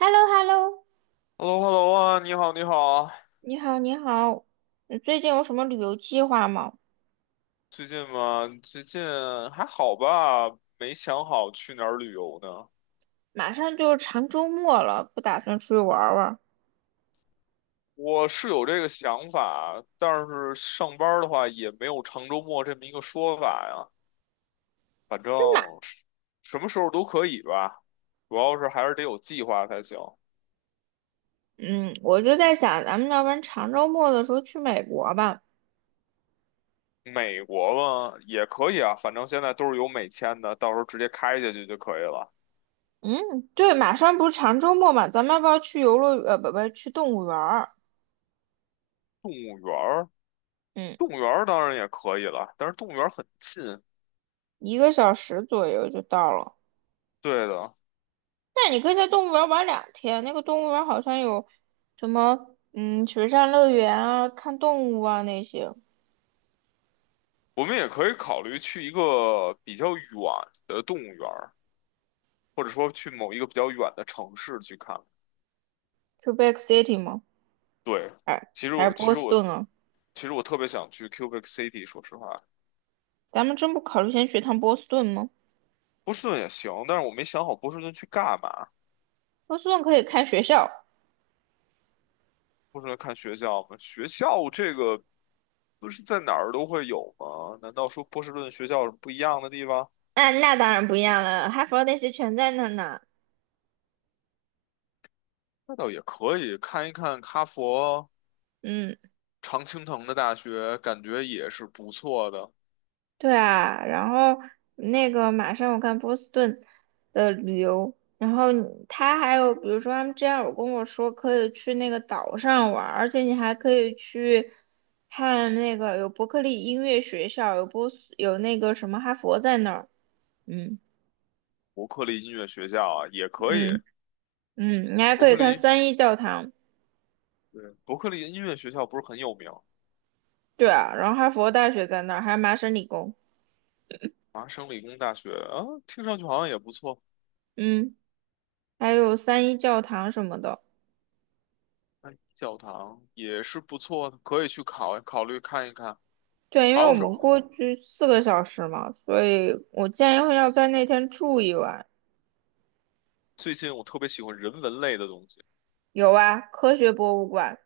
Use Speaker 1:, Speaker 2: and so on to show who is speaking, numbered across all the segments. Speaker 1: h e l l o h e l l o
Speaker 2: h e l l o h e l l o 啊，你好，你好啊。
Speaker 1: 你好，你好，你最近有什么旅游计划吗？
Speaker 2: 最近还好吧？没想好去哪儿旅游呢。
Speaker 1: 马上就是长周末了，不打算出去玩儿玩儿。
Speaker 2: 我是有这个想法，但是上班儿的话也没有长周末这么一个说法呀。反正是什么时候都可以吧，主要是还是得有计划才行。
Speaker 1: 嗯，我就在想，咱们要不然长周末的时候去美国吧。
Speaker 2: 美国嘛也可以啊，反正现在都是有美签的，到时候直接开下去就可以了。
Speaker 1: 嗯，对，马上不是长周末嘛，咱们要不要去游乐园？不不，去动物园儿。
Speaker 2: 动物园儿，
Speaker 1: 嗯，
Speaker 2: 动物园儿当然也可以了，但是动物园儿很近。
Speaker 1: 1个小时左右就到了。
Speaker 2: 对的。
Speaker 1: 那你可以在动物园儿玩2天，那个动物园儿好像有什么，嗯，水上乐园啊，看动物啊那些。
Speaker 2: 我们也可以考虑去一个比较远的动物园儿，或者说去某一个比较远的城市去看。
Speaker 1: q u e b e c City 吗？
Speaker 2: 对，
Speaker 1: 还
Speaker 2: 其实
Speaker 1: 还
Speaker 2: 我
Speaker 1: 是
Speaker 2: 其
Speaker 1: 波
Speaker 2: 实
Speaker 1: 士
Speaker 2: 我
Speaker 1: 顿啊？
Speaker 2: 其实我特别想去 Cubic City，说实话，
Speaker 1: 咱们真不考虑先去趟波士顿吗？
Speaker 2: 波士顿也行，但是我没想好波士顿去干嘛。
Speaker 1: 波士顿可以看学校，
Speaker 2: 波士顿看学校吗？学校这个不是在哪儿都会有吗？难道说波士顿学校有什么不一样的地方？
Speaker 1: 嗯，那当然不一样了，哈佛那些全在那呢。
Speaker 2: 那倒也可以，看一看哈佛、
Speaker 1: 嗯，
Speaker 2: 常青藤的大学，感觉也是不错的。
Speaker 1: 对啊，然后那个马上我看波士顿的旅游，然后你他还有比如说他们之前有跟我说可以去那个岛上玩儿，而且你还可以去看那个有伯克利音乐学校，有波斯有那个什么哈佛在那儿，嗯
Speaker 2: 伯克利音乐学校啊，也可以。
Speaker 1: 嗯嗯，你还
Speaker 2: 伯
Speaker 1: 可以
Speaker 2: 克
Speaker 1: 看
Speaker 2: 利，
Speaker 1: 三一教堂。
Speaker 2: 对，伯克利音乐学校不是很有名，
Speaker 1: 对啊，然后哈佛大学在那儿，还有麻省理工，
Speaker 2: 麻省理工大学啊，听上去好像也不错。
Speaker 1: 嗯，还有三一教堂什么的。
Speaker 2: 哎，教堂也是不错的，可以去考虑看一看。
Speaker 1: 对，因为
Speaker 2: 还
Speaker 1: 我
Speaker 2: 有是
Speaker 1: 们过去四个小时嘛，所以我建议要在那天住1晚。
Speaker 2: 最近我特别喜欢人文类的东西。
Speaker 1: 有啊，科学博物馆，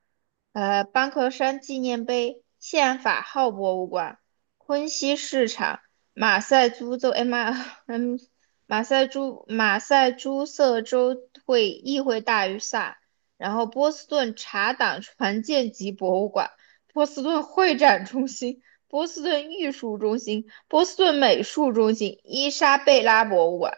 Speaker 1: 班克山纪念碑、宪法号博物馆、昆西市场、马赛诸州，哎马，嗯，马赛诸塞州会议会大于萨，然后波士顿茶党船舰级博物馆、波士顿会展中心、波士顿艺术中心、波士顿美术中心、伊莎贝拉博物馆。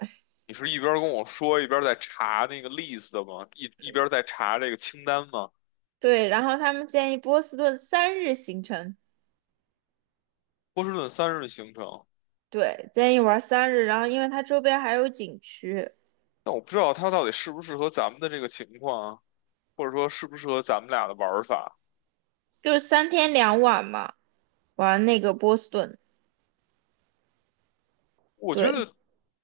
Speaker 2: 你是一边跟我说一边在查那个 list 的吗？一边在查这个清单吗？
Speaker 1: 对，然后他们建议波士顿三日行程。
Speaker 2: 波士顿三日的行程，
Speaker 1: 对，建议玩三日，然后因为它周边还有景区，
Speaker 2: 但我不知道它到底适不适合咱们的这个情况啊，或者说适不适合咱们俩的玩法。
Speaker 1: 就是三天两晚嘛，玩那个波士顿。
Speaker 2: 我觉
Speaker 1: 对，
Speaker 2: 得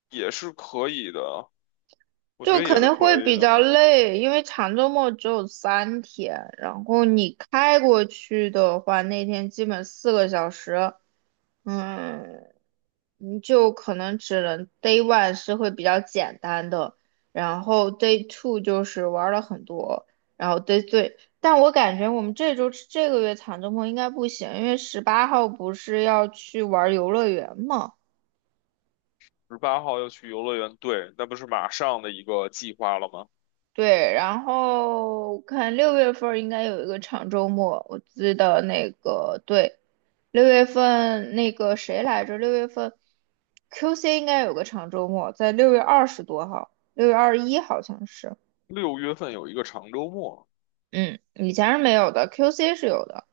Speaker 2: 也是可以的，我觉
Speaker 1: 就
Speaker 2: 得也
Speaker 1: 肯
Speaker 2: 是
Speaker 1: 定
Speaker 2: 可
Speaker 1: 会
Speaker 2: 以
Speaker 1: 比
Speaker 2: 的
Speaker 1: 较
Speaker 2: 啊。
Speaker 1: 累，因为长周末只有三天，然后你开过去的话，那天基本四个小时，嗯，你就可能只能 day one 是会比较简单的，然后 day two 就是玩了很多，然后 day three，但我感觉我们这周这个月长周末应该不行，因为18号不是要去玩游乐园嘛。
Speaker 2: 18号要去游乐园，对，那不是马上的一个计划了吗？
Speaker 1: 对，然后看六月份儿应该有一个长周末，我记得那个对，六月份那个谁来着？六月份 QC 应该有个长周末，在6月20多号，6月21好像是，
Speaker 2: 六月份有一个长周末。
Speaker 1: 嗯，以前是没有的，QC 是有的。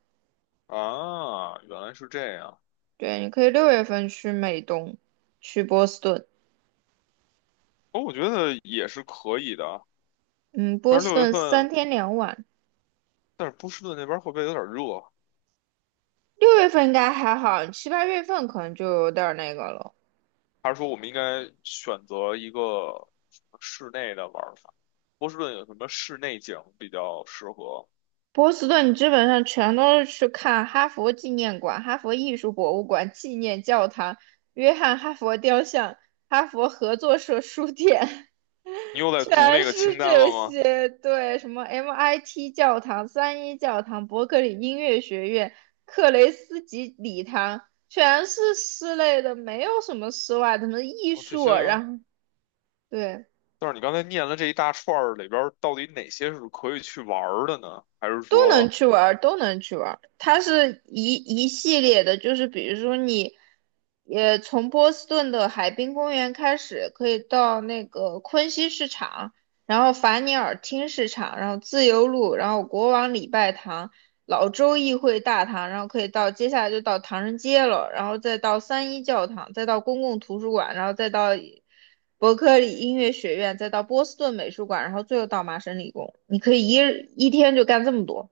Speaker 2: 啊，原来是这样。
Speaker 1: 对，你可以六月份去美东，去波士顿，
Speaker 2: 哦，我觉得也是可以的，
Speaker 1: 嗯，波
Speaker 2: 但是
Speaker 1: 士
Speaker 2: 六月
Speaker 1: 顿三
Speaker 2: 份，
Speaker 1: 天两晚。
Speaker 2: 但是波士顿那边会不会有点热？
Speaker 1: 六月份应该还好，七八月份可能就有点儿那个了。
Speaker 2: 还是说我们应该选择一个什么室内的玩法？波士顿有什么室内景比较适合？
Speaker 1: 波士顿基本上全都是去看哈佛纪念馆、哈佛艺术博物馆、纪念教堂、约翰·哈佛雕像、哈佛合作社书店，
Speaker 2: 你又 在读那
Speaker 1: 全
Speaker 2: 个
Speaker 1: 是
Speaker 2: 清单了
Speaker 1: 这
Speaker 2: 吗？
Speaker 1: 些。对，什么 MIT 教堂、三一教堂、伯克利音乐学院、克雷斯吉礼堂，全是室内的，没有什么室外的，什么艺
Speaker 2: 哦，这
Speaker 1: 术啊，
Speaker 2: 些，
Speaker 1: 然后对。
Speaker 2: 但是你刚才念了这一大串儿里边儿，到底哪些是可以去玩儿的呢？还是
Speaker 1: 都能
Speaker 2: 说？
Speaker 1: 去玩儿，都能去玩儿。它是一系列的，就是比如说你，也从波士顿的海滨公园开始，可以到那个昆西市场，然后法尼尔厅市场，然后自由路，然后国王礼拜堂、老州议会大堂，然后可以到接下来就到唐人街了，然后再到三一教堂，再到公共图书馆，然后再到伯克利音乐学院，再到波士顿美术馆，然后最后到麻省理工。你可以一日一天就干这么多。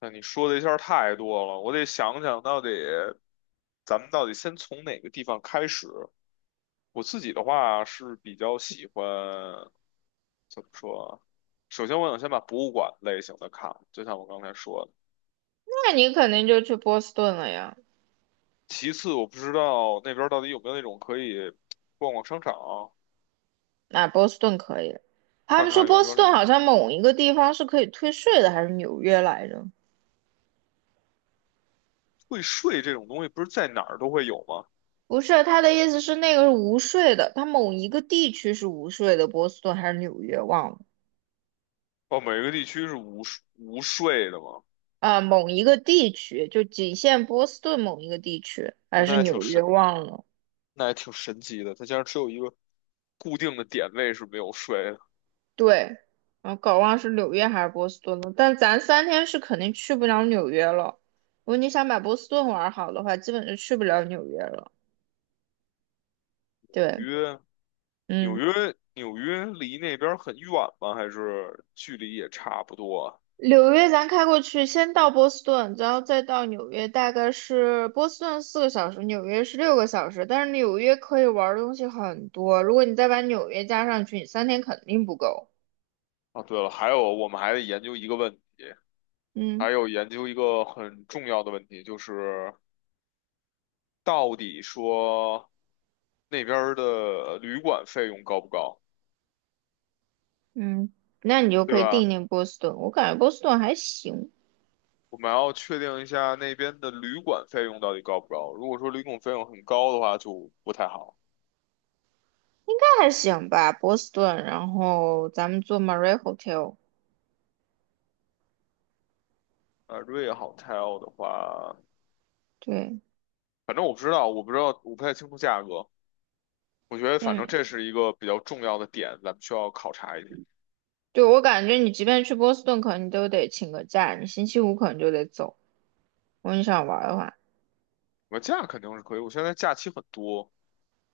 Speaker 2: 那你说的一下儿太多了，我得想想到底咱们到底先从哪个地方开始。我自己的话是比较喜欢，怎么说啊？首先，我想先把博物馆类型的看了，就像我刚才说的。
Speaker 1: 那你肯定就去波士顿了呀。
Speaker 2: 其次，我不知道那边儿到底有没有那种可以逛逛商场，
Speaker 1: 那、波士顿可以。他
Speaker 2: 看
Speaker 1: 们说
Speaker 2: 看有
Speaker 1: 波
Speaker 2: 没
Speaker 1: 士
Speaker 2: 有什
Speaker 1: 顿
Speaker 2: 么
Speaker 1: 好像某一个地方是可以退税的，还是纽约来着？
Speaker 2: 退税这种东西，不是在哪儿都会有吗？
Speaker 1: 不是，他的意思是那个是无税的，他某一个地区是无税的，波士顿还是纽约忘了。
Speaker 2: 哦，每个地区是无税无税的吗？
Speaker 1: 啊，某一个地区就仅限波士顿某一个地区，
Speaker 2: 哦
Speaker 1: 还是
Speaker 2: 那还挺
Speaker 1: 纽约
Speaker 2: 神
Speaker 1: 忘了。
Speaker 2: 那也挺神奇的。它竟然只有一个固定的点位是没有睡的。
Speaker 1: 对，啊搞忘是纽约还是波士顿了。但咱三天是肯定去不了纽约了。如果你想把波士顿玩好的话，基本就去不了纽约了。对。
Speaker 2: 约纽
Speaker 1: 嗯
Speaker 2: 约，纽约离那边很远吗？还是距离也差不多啊？
Speaker 1: 纽约咱开过去，先到波士顿，然后再到纽约，大概是波士顿四个小时，纽约是6个小时。但是纽约可以玩儿的东西很多，如果你再把纽约加上去，你三天肯定不够。
Speaker 2: 啊对了，还有我们还得研究一个问题，
Speaker 1: 嗯
Speaker 2: 还有研究一个很重要的问题，就是到底说那边儿的旅馆费用高不高，
Speaker 1: 嗯，那你就
Speaker 2: 对
Speaker 1: 可以定
Speaker 2: 吧？
Speaker 1: 定波士顿。我感觉波士顿还行，
Speaker 2: 我们要确定一下那边的旅馆费用到底高不高。如果说旅馆费用很高的话，就不太好。
Speaker 1: 那还行吧，波士顿。然后咱们做 Marie Hotel，
Speaker 2: 瑞 a Hotel 的话，
Speaker 1: 对，
Speaker 2: 反正我不知道，我不太清楚价格。我觉得反正
Speaker 1: 嗯，
Speaker 2: 这是一个比较重要的点，咱们需要考察一点。
Speaker 1: 对，我感觉你即便去波士顿，可能你都得请个假，你星期五可能就得走。如果你想玩儿的话。
Speaker 2: 我假肯定是可以，我现在假期很多，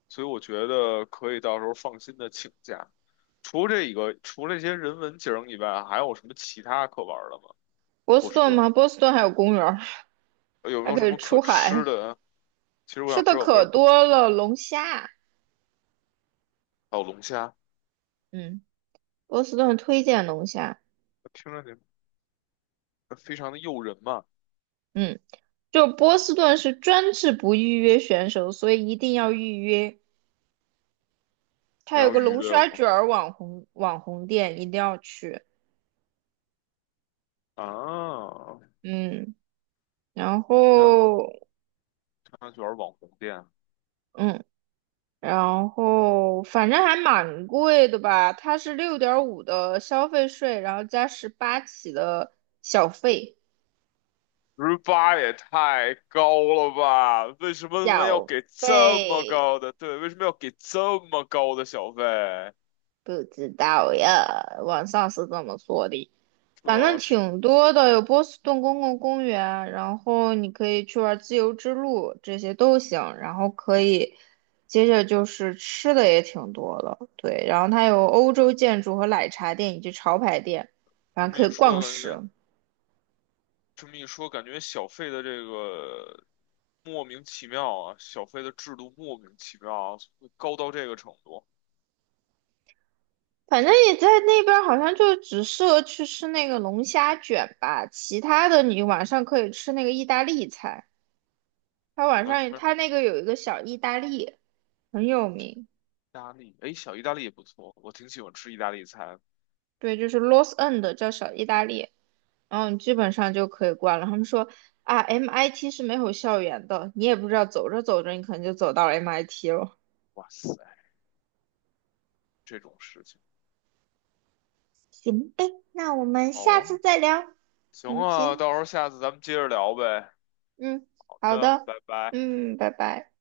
Speaker 2: 所以我觉得可以到时候放心的请假。除了这个，除了这些人文景儿以外，还有什么其他可玩儿的吗？
Speaker 1: 波
Speaker 2: 波
Speaker 1: 士
Speaker 2: 士
Speaker 1: 顿
Speaker 2: 顿
Speaker 1: 吗？波士顿还有公园儿，
Speaker 2: 有没
Speaker 1: 还
Speaker 2: 有
Speaker 1: 可
Speaker 2: 什
Speaker 1: 以
Speaker 2: 么可
Speaker 1: 出
Speaker 2: 吃
Speaker 1: 海，
Speaker 2: 的？其实我
Speaker 1: 吃
Speaker 2: 想
Speaker 1: 的
Speaker 2: 知道有没
Speaker 1: 可
Speaker 2: 有什么
Speaker 1: 多了，龙虾。
Speaker 2: 还有龙虾，
Speaker 1: 嗯，波士顿推荐龙虾。
Speaker 2: 听着你非常的诱人嘛。
Speaker 1: 嗯，就波士顿是专治不预约选手，所以一定要预约。
Speaker 2: 你
Speaker 1: 它有
Speaker 2: 要
Speaker 1: 个
Speaker 2: 预
Speaker 1: 龙
Speaker 2: 约
Speaker 1: 虾卷
Speaker 2: 吗？
Speaker 1: 儿网红店，一定要去。
Speaker 2: 啊，
Speaker 1: 嗯，然
Speaker 2: 龙虾。
Speaker 1: 后
Speaker 2: 商圈网红店，
Speaker 1: 嗯，然后反正还蛮贵的吧？它是6.5的消费税，然后加十八起的小费，
Speaker 2: 十八也太高了吧？为什么他们要
Speaker 1: 小
Speaker 2: 给这么
Speaker 1: 费。
Speaker 2: 高的？对，为什么要给这么高的小费？
Speaker 1: 不知道呀，网上是这么说的，
Speaker 2: 对
Speaker 1: 反正
Speaker 2: 啊，
Speaker 1: 挺多的，有波士顿公共公园，然后你可以去玩自由之路，这些都行。然后可以，接着就是吃的也挺多的，对。然后它有欧洲建筑和奶茶店以及潮牌店，
Speaker 2: 这
Speaker 1: 反正
Speaker 2: 么
Speaker 1: 可
Speaker 2: 一
Speaker 1: 以
Speaker 2: 说，
Speaker 1: 逛
Speaker 2: 感觉
Speaker 1: 食。
Speaker 2: 这么一说，感觉小费的这个莫名其妙啊，小费的制度莫名其妙啊，会高到这个程度，
Speaker 1: 反正也在那边，好像就只适合去吃那个龙虾卷吧，其他的你晚上可以吃那个意大利菜。它晚
Speaker 2: 完
Speaker 1: 上
Speaker 2: 全意
Speaker 1: 它那个有一个小意大利。很有名，
Speaker 2: 大利，哎，小意大利也不错，我挺喜欢吃意大利菜。
Speaker 1: 对，就是 Los End 叫小意大利，然后你基本上就可以逛了。他们说啊，MIT 是没有校园的，你也不知道，走着走着你可能就走到 MIT 了。
Speaker 2: 哇塞，这种事情，
Speaker 1: 行呗，那我们
Speaker 2: 好
Speaker 1: 下次
Speaker 2: 啊，
Speaker 1: 再聊。
Speaker 2: 行
Speaker 1: 嗯，
Speaker 2: 啊，
Speaker 1: 行，
Speaker 2: 到时候下次咱们接着聊呗。
Speaker 1: 嗯，
Speaker 2: 好
Speaker 1: 好
Speaker 2: 的，
Speaker 1: 的，
Speaker 2: 拜拜。
Speaker 1: 嗯，拜拜。